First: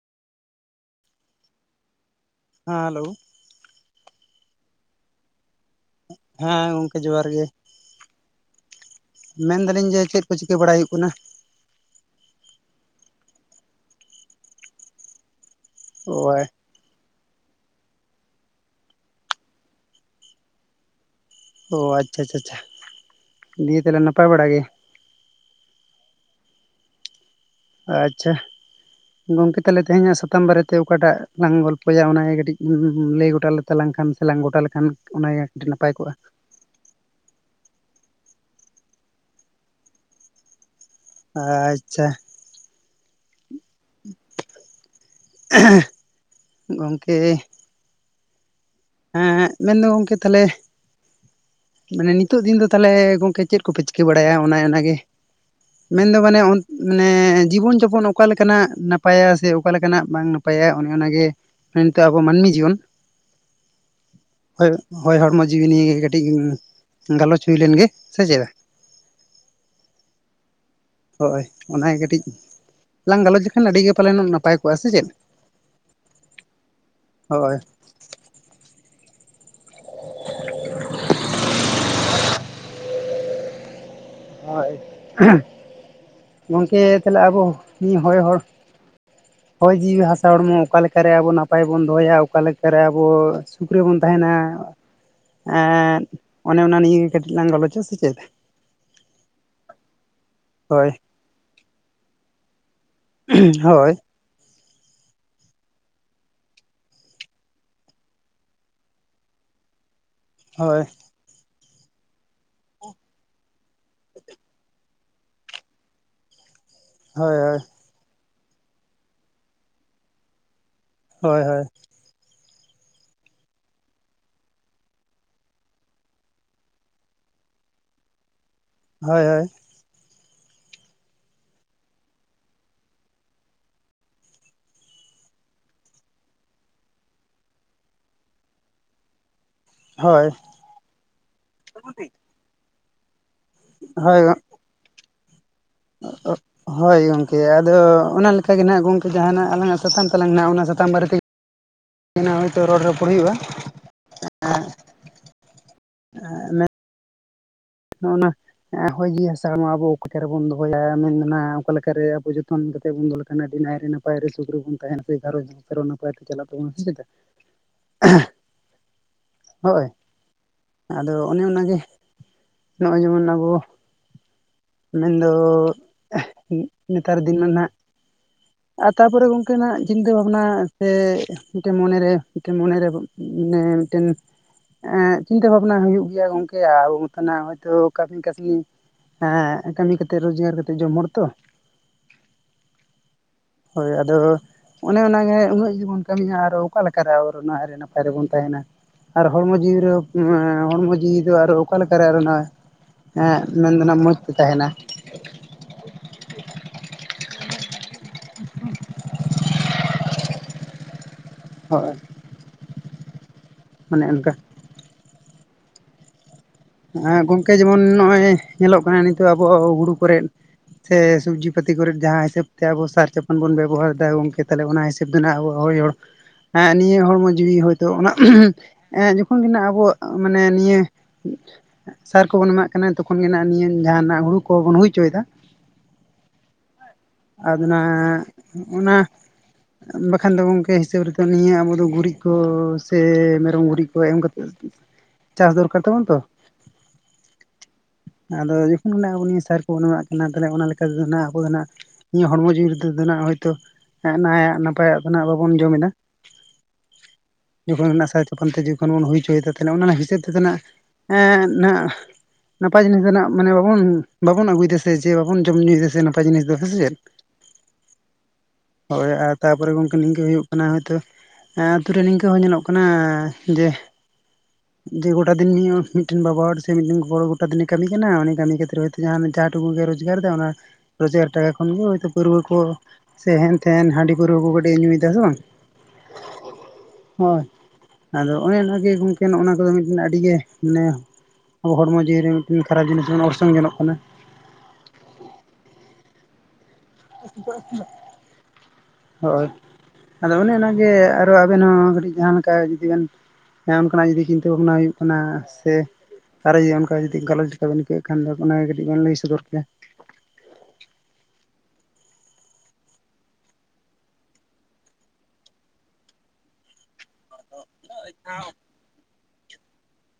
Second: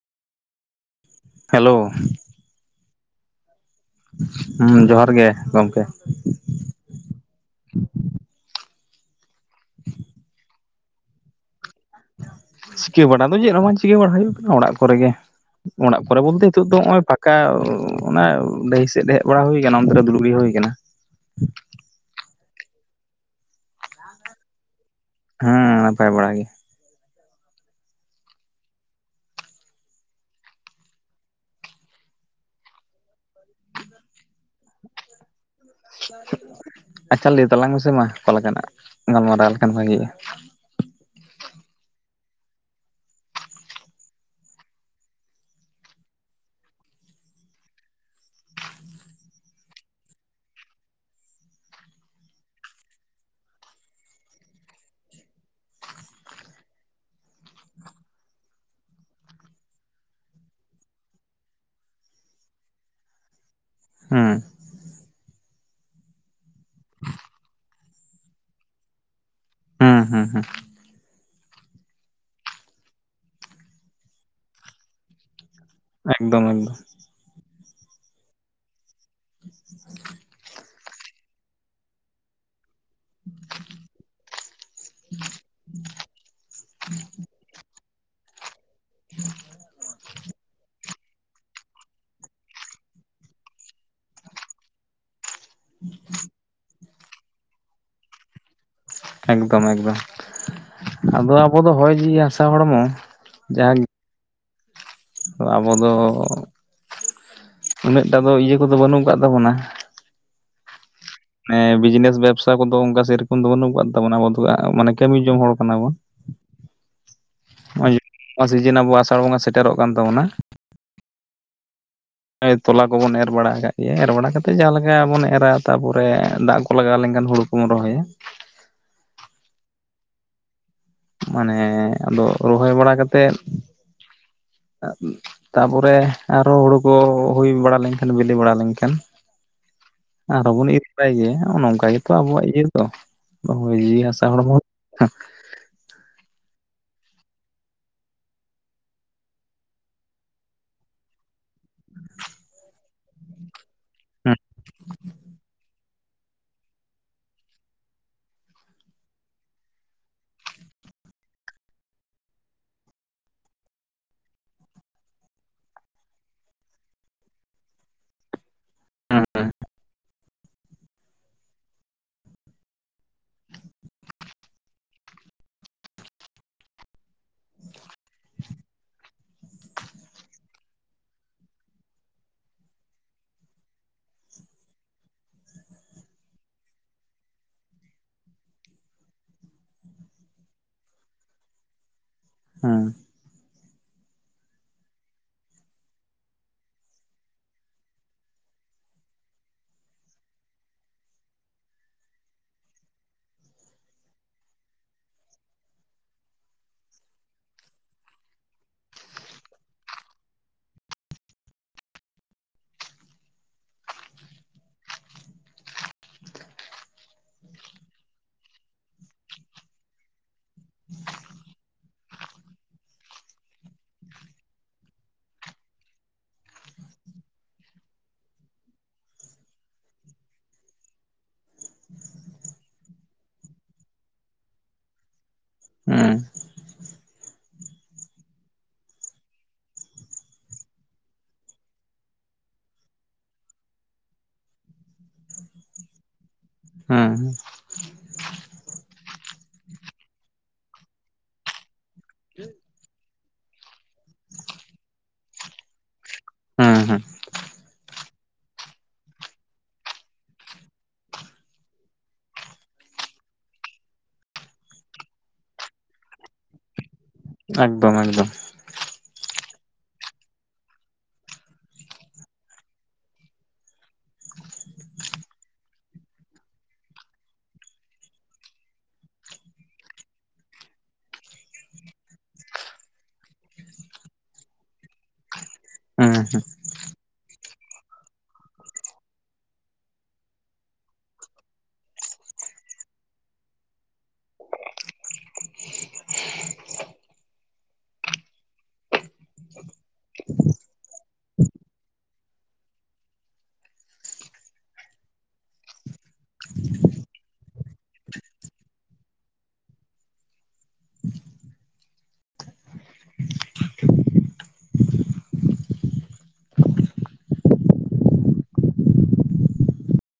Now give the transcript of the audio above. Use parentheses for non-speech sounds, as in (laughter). Hello. ᱦᱮᱸ hello. ᱦᱩᱸ ᱡᱚᱦᱟᱨ ᱜᱮ ᱜᱚᱝᱠᱮ᱾ ᱦᱮᱸ ᱜᱚᱝᱠᱮ ᱡᱚᱦᱟᱨ ᱜᱮ᱾ (inaudible) ᱢᱮᱱᱫᱟᱞᱤᱧ ᱡᱮ ᱪᱮᱫ ᱠᱚ ᱪᱤᱠᱟᱹ ᱵᱟᱲᱟ ᱦᱩᱭᱩᱜ ᱠᱟᱱᱟ᱾ ᱪᱤᱠᱟᱹᱵᱟᱲᱟ ᱫᱚ ᱪᱮᱫ ᱦᱚ ᱵᱟᱝ ᱪᱤᱠᱟᱹ ᱵᱟᱲᱟ ᱦᱩᱭᱩᱜ ᱠᱟᱱᱟ, ᱚᱲᱟᱜ ᱠᱚᱨᱮᱜ ᱜᱮ, ᱚᱲᱟᱜ ᱚ ᱠᱚᱨᱮ ᱵᱚᱞᱛᱮ ᱤᱛᱳᱜ ᱛ ᱱᱚᱜᱚᱭ ᱯᱟᱠᱟ ᱚᱱᱟ ᱰᱟᱹᱦᱤ ᱥᱮᱫ ᱦᱮᱡ ᱵᱟᱲᱟ ᱦᱩ ᱟᱠᱟᱱᱟ, ᱚᱱᱛᱮ ᱨᱮ ᱫᱩᱲᱩᱵ ᱦᱩᱭ ᱟᱠᱟᱱᱟ᱾ ᱚ ᱟᱪᱪᱷᱟ ᱟᱪᱪᱷᱟ ᱠᱪᱪᱷᱟ, ᱫᱤᱭᱮ ᱛᱟᱦᱚᱞᱮ ᱱᱟᱯᱟᱭ ᱵᱟᱲᱟ ᱜᱮ? ᱦᱮᱸ ᱱᱟᱯᱟᱭ ᱵᱟᱲᱟ ᱜᱮ᱾ ᱟᱪᱪᱷᱟ᱾ ᱜᱚᱝᱠᱮ ᱛᱟᱞᱮ ᱛᱮᱦᱮᱧᱟᱜ ᱥᱟᱛᱟᱢ ᱵᱟᱨᱮᱛᱮ ᱚᱠᱟᱴᱟᱜ ᱞᱟᱝ ᱜᱚᱞᱯᱷᱚᱭᱟ ᱚᱱᱟᱜᱮ ᱠᱟᱹᱴᱤᱡ ᱞᱟᱹᱭ ᱜᱚᱴᱟᱞᱮ? ᱛᱟᱞᱟᱝ ᱠᱷᱟᱱ ᱥᱮ ᱞᱟᱝ ᱜᱚᱴᱟ ᱞᱮᱠᱷᱟᱱ ᱚᱱᱟᱜᱮ ᱠᱟᱹᱴᱤᱡ ᱱᱟᱯᱟᱭ ᱠᱚᱜᱼᱟ ᱟᱪᱷᱟ ᱞᱟᱹᱭ ᱛᱟᱞᱟᱝ ᱢᱮᱥᱮ ᱢᱟ, ᱚᱠᱟ ᱞᱮᱠᱟᱱᱟᱜ ᱜᱟᱞᱢᱟᱨᱟᱣ ᱞᱮᱠᱷᱟᱱ ᱵᱷᱟᱹᱜᱤᱼᱟ᱾ ᱟᱪᱪᱷᱟ᱾ (unintelligible) ᱜᱚᱝᱠᱮ᱾ ᱦᱮᱸ, ᱢᱮᱱᱫᱚ ᱜᱚᱝᱠᱮ ᱛᱟᱦᱚᱞᱮ ᱢᱟᱱᱮ ᱱᱤᱛᱚᱜ ᱫᱤᱱ ᱫᱚ ᱛᱟᱦᱚᱞᱮ ᱜᱚᱝᱠᱮ ᱪᱮᱫ ᱠᱚᱯᱮ ᱪᱤᱠᱟᱹ ᱵᱟᱲᱟᱭᱟ, ᱚᱱᱮ ᱚᱱᱟᱜᱮ᱾ ᱢᱮᱱᱫᱚ ᱢᱟᱱᱮ ᱚᱱ ᱢᱟᱱᱮ ᱡᱤᱵᱚᱱ ᱡᱚᱯᱚᱱ ᱚᱠᱟ ᱞᱮᱠᱟᱱᱟᱜ ᱱᱟᱯᱟᱭᱟ ᱥᱮ ᱚᱠᱟ ᱞᱮᱠᱟᱱᱟᱜ ᱵᱟᱝ ᱱᱟᱯ ᱯᱟᱭᱟ ᱚᱱᱮ ᱚᱱᱟᱜᱮ ᱱᱤᱛᱚᱜ ᱟᱵᱚ ᱢᱟᱹᱱᱢᱤ ᱡᱤᱭᱚᱱ ᱦᱩᱸ ᱦᱳᱭ, ᱦᱳᱭ ᱦᱚᱲᱢᱚ ᱡᱤᱣᱤ ᱱᱤᱭᱟᱹ ᱜᱮ ᱠᱟᱹᱴᱤᱡ ᱜᱟᱞᱚᱪ ᱦᱩᱭ ᱞᱮᱱ ᱜᱮ ᱥᱮ ᱪᱮᱫ ᱾ ᱦᱮᱸ ᱦᱮᱸ ᱾ ᱦᱳᱭ, ᱚᱱᱟᱜᱮ ᱠᱟᱹᱴᱤᱡ᱾ ᱞᱟᱝ ᱜᱟᱞᱚᱪ ᱞᱮᱠᱷᱟᱱ ᱟᱹᱰᱤ ᱜᱮ ᱯᱟᱞᱮᱱᱚᱜ ᱱᱟᱯᱟᱭ ᱠᱚᱜᱼᱟ ᱥᱮ ᱪᱮᱫ᱾ ᱮᱠᱫᱚᱢ ᱮᱠᱫᱚᱢ᱾ ᱦᱳᱭ᱾ ᱦᱳᱭ, (inaudible) ᱜᱚᱝᱠᱮ ᱛᱟᱦᱚᱞᱮ ᱟᱵᱚ ᱱᱤ ᱦᱚᱭ ᱦᱚᱲ᱾ ᱦᱚᱭ ᱡᱤᱣᱤ ᱦᱟᱥᱟ ᱦᱚᱲᱢᱚ ᱚᱠᱟ ᱞᱮᱠᱟᱨᱮ ᱟᱵᱚ ᱱᱟᱯᱟᱭ ᱵᱚᱱ ᱫᱚᱦᱚᱭᱟ, ᱚᱠᱟ ᱞᱮᱠᱟᱨᱮ ᱟᱵᱚ ᱥᱩᱠ ᱨᱮᱵᱚᱱ ᱛᱟᱦᱮᱱᱟ? ᱮᱻ ᱚᱱᱮ ᱚᱱᱟ ᱱᱤᱭᱮ ᱜᱮ ᱠᱟᱹᱴᱤᱡ ᱞᱟᱝ ᱜᱟᱞᱚᱪᱼᱟ ᱥᱮ ᱪᱮᱫ? ᱱᱚᱝᱠᱟ ᱢᱚᱡᱽ ᱵᱟᱝ ᱦᱳᱭ ᱟᱫᱚ ᱟᱵᱚ ᱫᱚ ᱦᱚᱭ ᱡᱤᱣᱤ ᱦᱟᱥᱟ ᱦᱚᱲᱢᱚ ᱦᱩᱸ ᱡᱟᱦᱟᱸ ᱦᱳᱭ ᱟᱵᱚ ᱫᱚ ᱩᱱᱟᱹᱜᱴᱟ ᱫᱚ ᱤᱭᱟᱹ ᱠᱚᱫᱚ ᱵᱟᱹᱱᱩᱜ ᱟᱠᱟᱫ ᱛᱟᱵᱚᱱᱟ ᱾ ᱦᱳᱭ ᱦᱮ ᱵᱤᱡᱽᱱᱮᱥ ᱵᱮᱵᱥᱟ ᱠᱚᱫᱚ ᱚᱱᱠᱟ ᱥᱮ ᱨᱚᱠᱚᱡ ᱫᱚ ᱵᱟᱹᱱᱩᱜ ᱟᱠᱟᱫ ᱛᱟᱵᱚᱱᱟ ᱟᱵᱚ ᱫᱚ ᱢᱟᱱᱮ ᱠᱟᱹᱢᱤ ᱡᱚᱝ ᱦᱚᱲ ᱠᱟᱱᱟ ᱵᱚᱱ ᱾ ᱦᱳᱭ ᱦᱳᱭ ᱱᱚᱜᱚᱭ ᱱᱚᱣᱟ ᱥᱤᱡᱤᱱ ᱟᱵᱚ ᱟᱥᱟᱲ ᱵᱚᱸᱜᱟ ᱥᱮᱴᱮᱨᱚᱜ ᱠᱟᱱ ᱛᱟᱵᱚᱱᱟ ᱾ ᱦᱳᱭ ᱦᱳᱭ ᱛᱚᱞᱟ ᱠᱚᱵᱚᱱ ᱮᱨ ᱵᱟᱲᱟ ᱟᱠᱟᱜ ᱜᱮ ᱮᱨ ᱵᱟᱲᱟ ᱠᱟᱛᱮᱜ ᱡᱟᱦᱟᱸᱮᱠᱟ ᱵᱚᱱ ᱮᱨᱟ ᱛᱟᱯᱚᱨᱮ ᱫᱟᱜ ᱠᱚ ᱞᱟᱜᱟᱣ ᱞᱮᱱᱠᱷᱟᱱ ᱦᱩᱲᱩ ᱠᱚᱢ ᱨᱚᱦᱚᱭᱟ ᱦᱳᱭ ᱦᱳᱭ ᱢᱟᱱᱮ ᱟᱫᱚ ᱨᱚᱦᱚᱭ ᱵᱟᱲᱟ ᱠᱟᱛᱮᱜ ᱛᱟᱯᱚᱨᱮ ᱟᱨᱚ ᱦᱩᱲᱩ ᱠᱚ ᱦᱩᱭ ᱵᱟᱲᱟ ᱞᱮᱱᱠᱷᱟᱱ ᱵᱤᱞᱤ ᱵᱟᱲᱟ ᱞᱮᱱᱠᱷᱟᱱ ᱦᱳᱭ ᱟᱨᱚᱸ ᱵᱚᱱ ᱤᱨ ᱵᱟᱲᱟᱭ ᱜᱮ ᱱᱚᱜᱚᱸᱭ ᱱᱚᱝᱠᱟ ᱦᱳᱭ ᱜᱮᱛᱚ ᱟᱵᱚᱣᱟᱜ ᱤᱭᱟᱹ ᱫᱚ ᱦᱳᱭ ᱡᱤᱣᱤ ᱦᱟᱥᱟ ᱦᱚᱲᱢᱚ (unintelligible) ᱦᱳᱭ ᱜᱚᱝᱠᱮ ᱟᱫᱚ ᱚᱱᱟ ᱞᱮᱠᱟ ᱜᱮ ᱜᱚᱝᱠᱮ ᱡᱟᱦᱟᱱᱟᱜ ᱟᱞᱟᱝᱟᱜ ᱥᱟᱛᱟᱢ ᱛᱟᱠᱟᱝ ᱱᱟᱜ ᱚᱱᱟ ᱥᱟᱛᱟᱢ ᱵᱟᱨᱮᱛᱮ ᱛᱮᱱᱟᱜ ᱦᱚᱭᱛᱳ ᱤᱨᱚᱲ ᱨᱚᱯᱚᱲ ᱦᱩᱭᱩᱜᱼᱟ ᱾ ᱦᱮᱸ ᱱᱚ ᱚᱱᱟᱜ ᱦᱚᱭ ᱡᱤᱣᱤ ᱦᱟᱥᱟ ᱢᱟ ᱟᱵᱚ ᱚᱠᱟ ᱞᱮᱠᱟᱮᱵᱚᱱ ᱫᱚᱦᱚᱭᱟ ᱢᱮᱱᱟ ᱚᱠᱟᱞᱠᱟᱨᱮ ᱟᱵᱚ ᱡᱚᱛᱚᱱ ᱠᱟᱛᱮᱫ ᱵᱚᱱ ᱫᱚᱦᱚ ᱞᱮ ᱠᱟᱱᱟ ᱟᱹᱰᱤ ᱱᱟᱭ ᱨᱮ ᱱᱟᱯᱟᱭ ᱱᱟᱯᱟᱭᱨᱮ ᱥᱩᱠ ᱨᱤ ᱵᱚᱱ ᱛᱟᱦᱮᱱᱟ ᱥᱮ ᱜᱷᱟᱸᱨᱚᱡᱽ ᱥᱮ ᱱᱟᱯᱟᱭ ᱛᱮ ᱪᱟᱞᱟᱜ ᱛᱟᱵᱚᱱᱟ ᱪᱮᱫᱟ ᱦᱮᱸ ᱦᱳᱭ ᱟᱫᱚ ᱚᱱᱮ ᱚᱱᱟᱱᱟᱜᱮ ᱱᱚᱜᱼᱚᱭ ᱡᱮᱢᱚᱱ ᱟᱵᱚ ᱢᱮᱱᱫᱚ ᱱᱮᱛᱟᱨ ᱫᱤᱱ ᱢᱟ ᱱᱟᱦᱟᱜ ᱟᱨ ᱛᱟᱯᱚᱨᱮ ᱜᱚᱝᱠᱮ ᱱᱟᱜ ᱪᱤᱱᱛᱟᱹ ᱵᱷᱟᱵᱱᱟ ᱥᱮ ᱢᱤᱫᱴᱮᱱ ᱢᱚᱱᱮᱨᱮ ᱢᱤᱫᱴᱮᱱ ᱢᱚᱱᱮᱨᱮ ᱢᱟᱱᱮ ᱢᱤᱫᱴᱮᱱ ᱮᱜ ᱪᱤᱱᱛᱟᱹ ᱵᱷᱟᱵᱱᱟ ᱦᱩᱭᱩᱜᱭ ᱜᱮᱭᱟ ᱜᱚᱝᱠᱮ ᱟ ᱚᱱᱟᱛᱮᱱᱟᱜ ᱦᱚᱭᱛᱳ ᱠᱟᱹᱢᱤ ᱠᱟᱹᱥᱱᱤ ᱮᱮᱸ ᱠᱟᱹᱢᱤ ᱠᱟᱛᱮᱜ ᱨᱚᱡᱜᱟᱨ ᱠᱟᱛᱮᱜ ᱡᱚᱢ ᱦᱚᱲ ᱛᱚ ᱾ ᱦᱮᱸ ᱦᱳᱭ ᱟᱫᱚ ᱚᱱᱮ ᱚᱱᱟᱜᱮ ᱩᱱᱟᱹᱜ ᱜᱮ ᱵᱚᱱ ᱠᱟᱹᱢᱤᱭᱟ ᱟᱨᱚ ᱚᱠᱟ ᱞᱮᱠᱟ ᱨᱮ ᱱᱟᱭ ᱱᱟᱯᱟᱭ ᱨᱮᱵᱚᱱ ᱛᱟᱦᱮᱱᱟ ᱾ ᱟᱨ ᱦᱚᱲᱢᱚ ᱡᱤᱣᱤᱨᱮ ᱦᱚᱲᱢᱚ ᱡᱤᱣᱤ ᱫᱚ ᱟᱨᱚ ᱚᱠᱟᱞᱠᱟᱨᱮ ᱟᱨ ᱚᱱᱟ ᱦᱮᱸ ᱢᱮᱱ ᱫᱚ ᱱᱟᱜ ᱢᱚᱸᱡᱽ ᱛᱮ ᱛᱟᱦᱮᱱᱟ ᱾ (inaudible) ᱦᱳᱭ ᱢᱟᱱᱮ ᱚᱱᱠᱟ ᱟᱨ ᱜᱚᱢᱠᱮ ᱡᱮᱢᱚᱱ ᱱᱚᱜᱼᱚᱭ ᱧᱮᱞᱚᱜ ᱠᱟᱱᱟ ᱱᱤᱛᱚᱜ ᱟᱵᱚ ᱦᱩᱲᱩ ᱠᱚᱨᱮᱜ ᱥᱮ ᱥᱚᱵᱡᱤ ᱯᱟᱹᱛᱤ ᱠᱚᱨᱮ ᱡᱟᱦᱟᱸ ᱦᱤᱥᱟᱹᱵ ᱛᱮ ᱟᱵᱚ ᱥᱟᱨ ᱪᱟᱯᱟᱱ ᱵᱚᱱ ᱵᱮᱵᱚᱦᱟᱨᱫᱟ ᱜᱚᱢᱠᱮ ᱛᱟᱦᱚᱞᱮ ᱚᱱᱟ ᱦᱤᱥᱟᱹᱵᱽ ᱦᱤᱥᱟᱹᱵ ᱫᱚ ᱟᱵᱚᱣᱟᱜ ᱦᱚᱭ ᱦᱚᱲ ᱱᱤᱭᱟᱹ ᱦᱚᱲᱢᱚ ᱡᱤᱣᱤ ᱦᱚᱭᱛᱳ ᱚᱱᱟ ᱮᱸ ᱡᱚᱠᱷᱚᱱ ᱜᱮ ᱱᱟᱜ ᱟᱵᱚ ᱢᱟᱱᱮ ᱱᱤᱭᱟᱹ ᱥᱟᱨ ᱠᱚᱵᱚᱱ ᱮᱢᱟᱜ ᱠᱟᱱᱟ ᱛᱚᱠᱷᱚᱱ ᱜᱮ ᱱᱤᱭᱟᱹ ᱡᱟᱦᱟᱱᱟᱜ ᱦᱩᱲᱩ ᱠᱚᱵᱚᱱ ᱦᱩᱭ ᱦᱚᱭᱪᱚᱭᱫᱟ ᱦᱮᱸ ᱟᱨ ᱚᱱᱟᱜ ᱚᱱᱟ ᱵᱟᱠᱷᱟᱱ ᱫᱚ ᱜᱚᱢᱠᱮ ᱦᱤᱥᱟᱹᱵᱽ ᱨᱮᱫᱚ ᱱᱤᱭᱟᱹ ᱟᱵᱚ ᱫᱚ ᱜᱩᱨᱤᱡ ᱠᱚ ᱥᱮ ᱢᱮᱨᱚᱢ ᱜᱩᱨᱤᱡ ᱠᱚ ᱮᱢ ᱠᱟᱛᱮ ᱪᱟᱥ ᱫᱚᱨᱠᱟᱨ ᱛᱟᱵᱚᱱ ᱛᱚ ᱦᱮᱸ ᱟᱫᱚ ᱡᱚᱠᱷᱚᱱ ᱟᱵᱚ ᱱᱤᱭᱟᱹ ᱥᱟᱨ ᱠᱚᱵᱚᱱ ᱮᱢᱟᱜ ᱠᱟᱱᱟ ᱛᱟᱦᱞᱮ ᱚᱱᱟ ᱞᱮᱠᱟᱮᱫᱚ ᱟᱵᱚ ᱫᱚ ᱱᱟᱜ ᱤᱧᱟᱹᱜ ᱦᱚᱲᱢᱚ ᱡᱤᱣᱤ ᱨᱮᱫᱚ ᱱᱟᱱᱟᱜ ᱦᱚᱳᱭᱛᱳ ᱱᱟᱭᱟᱜ ᱱᱟᱯᱟᱭᱟᱜ ᱫᱚᱜ ᱵᱟᱵᱚᱱ ᱡᱚᱢ ᱮᱟ ᱾ ᱦᱮᱸ ᱦᱮᱸ ᱡᱚᱠᱷᱚᱱ ᱚᱱᱟᱥᱟᱨ ᱪᱟᱯᱟᱱ ᱛᱮ ᱡᱚᱠᱷᱚᱱ ᱵᱚᱱ ᱦᱩᱭᱪᱚᱭᱮᱫᱟ ᱚᱱᱟ ᱦᱤᱥᱟᱹᱵ ᱛᱮᱫᱚᱱᱟᱜ ᱮ ᱱᱟᱯᱟᱭ ᱡᱤᱱᱤᱥ ᱨᱮᱱᱟᱜ ᱢᱟᱱᱮ ᱵᱟᱵᱚᱱ ᱵᱟᱵᱚᱱ ᱟᱹᱜᱩᱭᱮᱫ ᱥᱮ ᱡᱮ ᱵᱟᱵᱚᱱ ᱡᱚᱢ ᱧᱩᱭᱫᱟ ᱥᱮ ᱱᱟᱯᱟᱭ ᱡᱤᱱᱤᱥ ᱫᱚ ᱦᱮᱸ ᱥᱮ ᱪᱮᱫ ᱮᱠᱫᱚᱢ ᱮᱠᱫᱚᱢ ᱦᱳᱭ ᱟᱨ ᱛᱟᱯᱚᱨᱮ ᱜᱚᱝᱠᱮ ᱱᱤᱝᱠᱟᱹ ᱦᱩᱭᱩᱜ ᱠᱟᱱᱟ ᱦᱳᱭᱛᱚ ᱦᱮᱸ ᱟᱹᱛᱩᱨᱮ ᱱᱤᱝᱠᱟᱹ ᱦᱚᱸ ᱧᱮᱞᱚᱜ ᱠᱟᱱᱟ ᱡᱮ ᱡᱮ ᱜᱚᱴᱟ ᱫᱤᱱ ᱢᱤᱫᱴᱮᱱ ᱵᱟᱵᱟ ᱦᱚᱲ ᱥᱮ ᱢᱤᱫᱴᱮᱱ ᱜᱚᱲᱚ ᱜᱚᱴᱟ ᱫᱤᱱᱮ ᱠᱟᱹᱢᱤ ᱠᱟᱱᱟ ᱩᱱᱤ ᱠᱟᱹᱢᱤ ᱠᱷᱟᱹᱛᱤᱨ ᱦᱚᱭᱛᱳ ᱡᱟᱦ ᱡᱟᱦᱟᱸ ᱴᱩᱠᱩ ᱜᱮ ᱨᱚᱡᱽᱜᱟᱨ ᱚᱱᱟ ᱨᱚᱡᱽᱜᱟᱨ ᱴᱟᱠᱟ ᱛᱚᱠᱷᱚᱱ ᱜᱮ ᱦᱳᱭᱛᱳ ᱯᱟᱹᱨᱣᱟᱹ ᱠᱚ ᱥᱮ ᱦᱮᱱᱛᱷᱮᱱ ᱦᱟᱺᱰᱤ ᱯᱟᱹᱨᱣᱨᱟᱹ ᱠᱚ ᱠᱟᱴᱤᱡ ᱧᱩᱭᱮᱫᱟ ᱥᱮ ᱵᱟᱝ ᱦᱮᱸ ᱦᱳᱭ ᱟᱫᱚ ᱚᱱᱮ ᱚᱱᱟᱜᱮ ᱜᱚᱝᱠᱮ ᱱᱚᱜ ᱚᱱᱟ ᱠᱚᱫᱚ ᱢᱤᱫᱴᱮᱱ ᱟᱹᱰᱤ ᱜᱮ ᱢᱟᱱᱮ ᱟᱵᱚ ᱦᱚᱲᱢᱚ ᱡᱤᱣᱤ ᱨᱮ ᱢᱤᱫᱴᱤᱱ ᱠᱷᱟᱨᱟᱯ ᱡᱤᱱᱤᱥ ᱚᱨᱥᱚᱝ ᱜᱟᱱᱚᱜ ᱠᱟᱱᱟ ᱦᱳᱭ ᱟᱫᱚ ᱚᱱᱮ ᱚᱱᱟᱜᱮ ᱟᱨᱚ ᱟᱵᱤᱱ ᱦᱚᱸ ᱠᱟᱹᱴᱤᱡ ᱡᱟᱦᱟᱸ ᱞᱮᱠᱟ ᱡᱩᱫᱤ ᱵᱮᱱ ᱦᱮᱸ ᱚᱱᱠᱟᱱᱟᱜ ᱡᱩᱫᱤ ᱪᱤᱱᱛᱟᱹ ᱵᱷᱟᱵᱽᱱᱟ ᱦᱩᱭᱩᱜ ᱠᱟᱱᱟ ᱥᱮ ᱟᱨ ᱚᱱᱠᱟ ᱡᱩᱫᱤ ᱜᱟᱞᱚᱪ ᱞᱮᱠᱟᱵᱤᱱ ᱟᱹᱭᱠᱟᱹᱣ ᱠᱷᱟᱱ ᱚᱱᱟᱱᱟᱜ ᱠᱟᱹᱴᱤᱡ ᱵᱮᱱ ᱞᱟᱹᱭ ᱥᱚᱫᱚᱨ ᱠᱮᱭᱟ (unintelligible)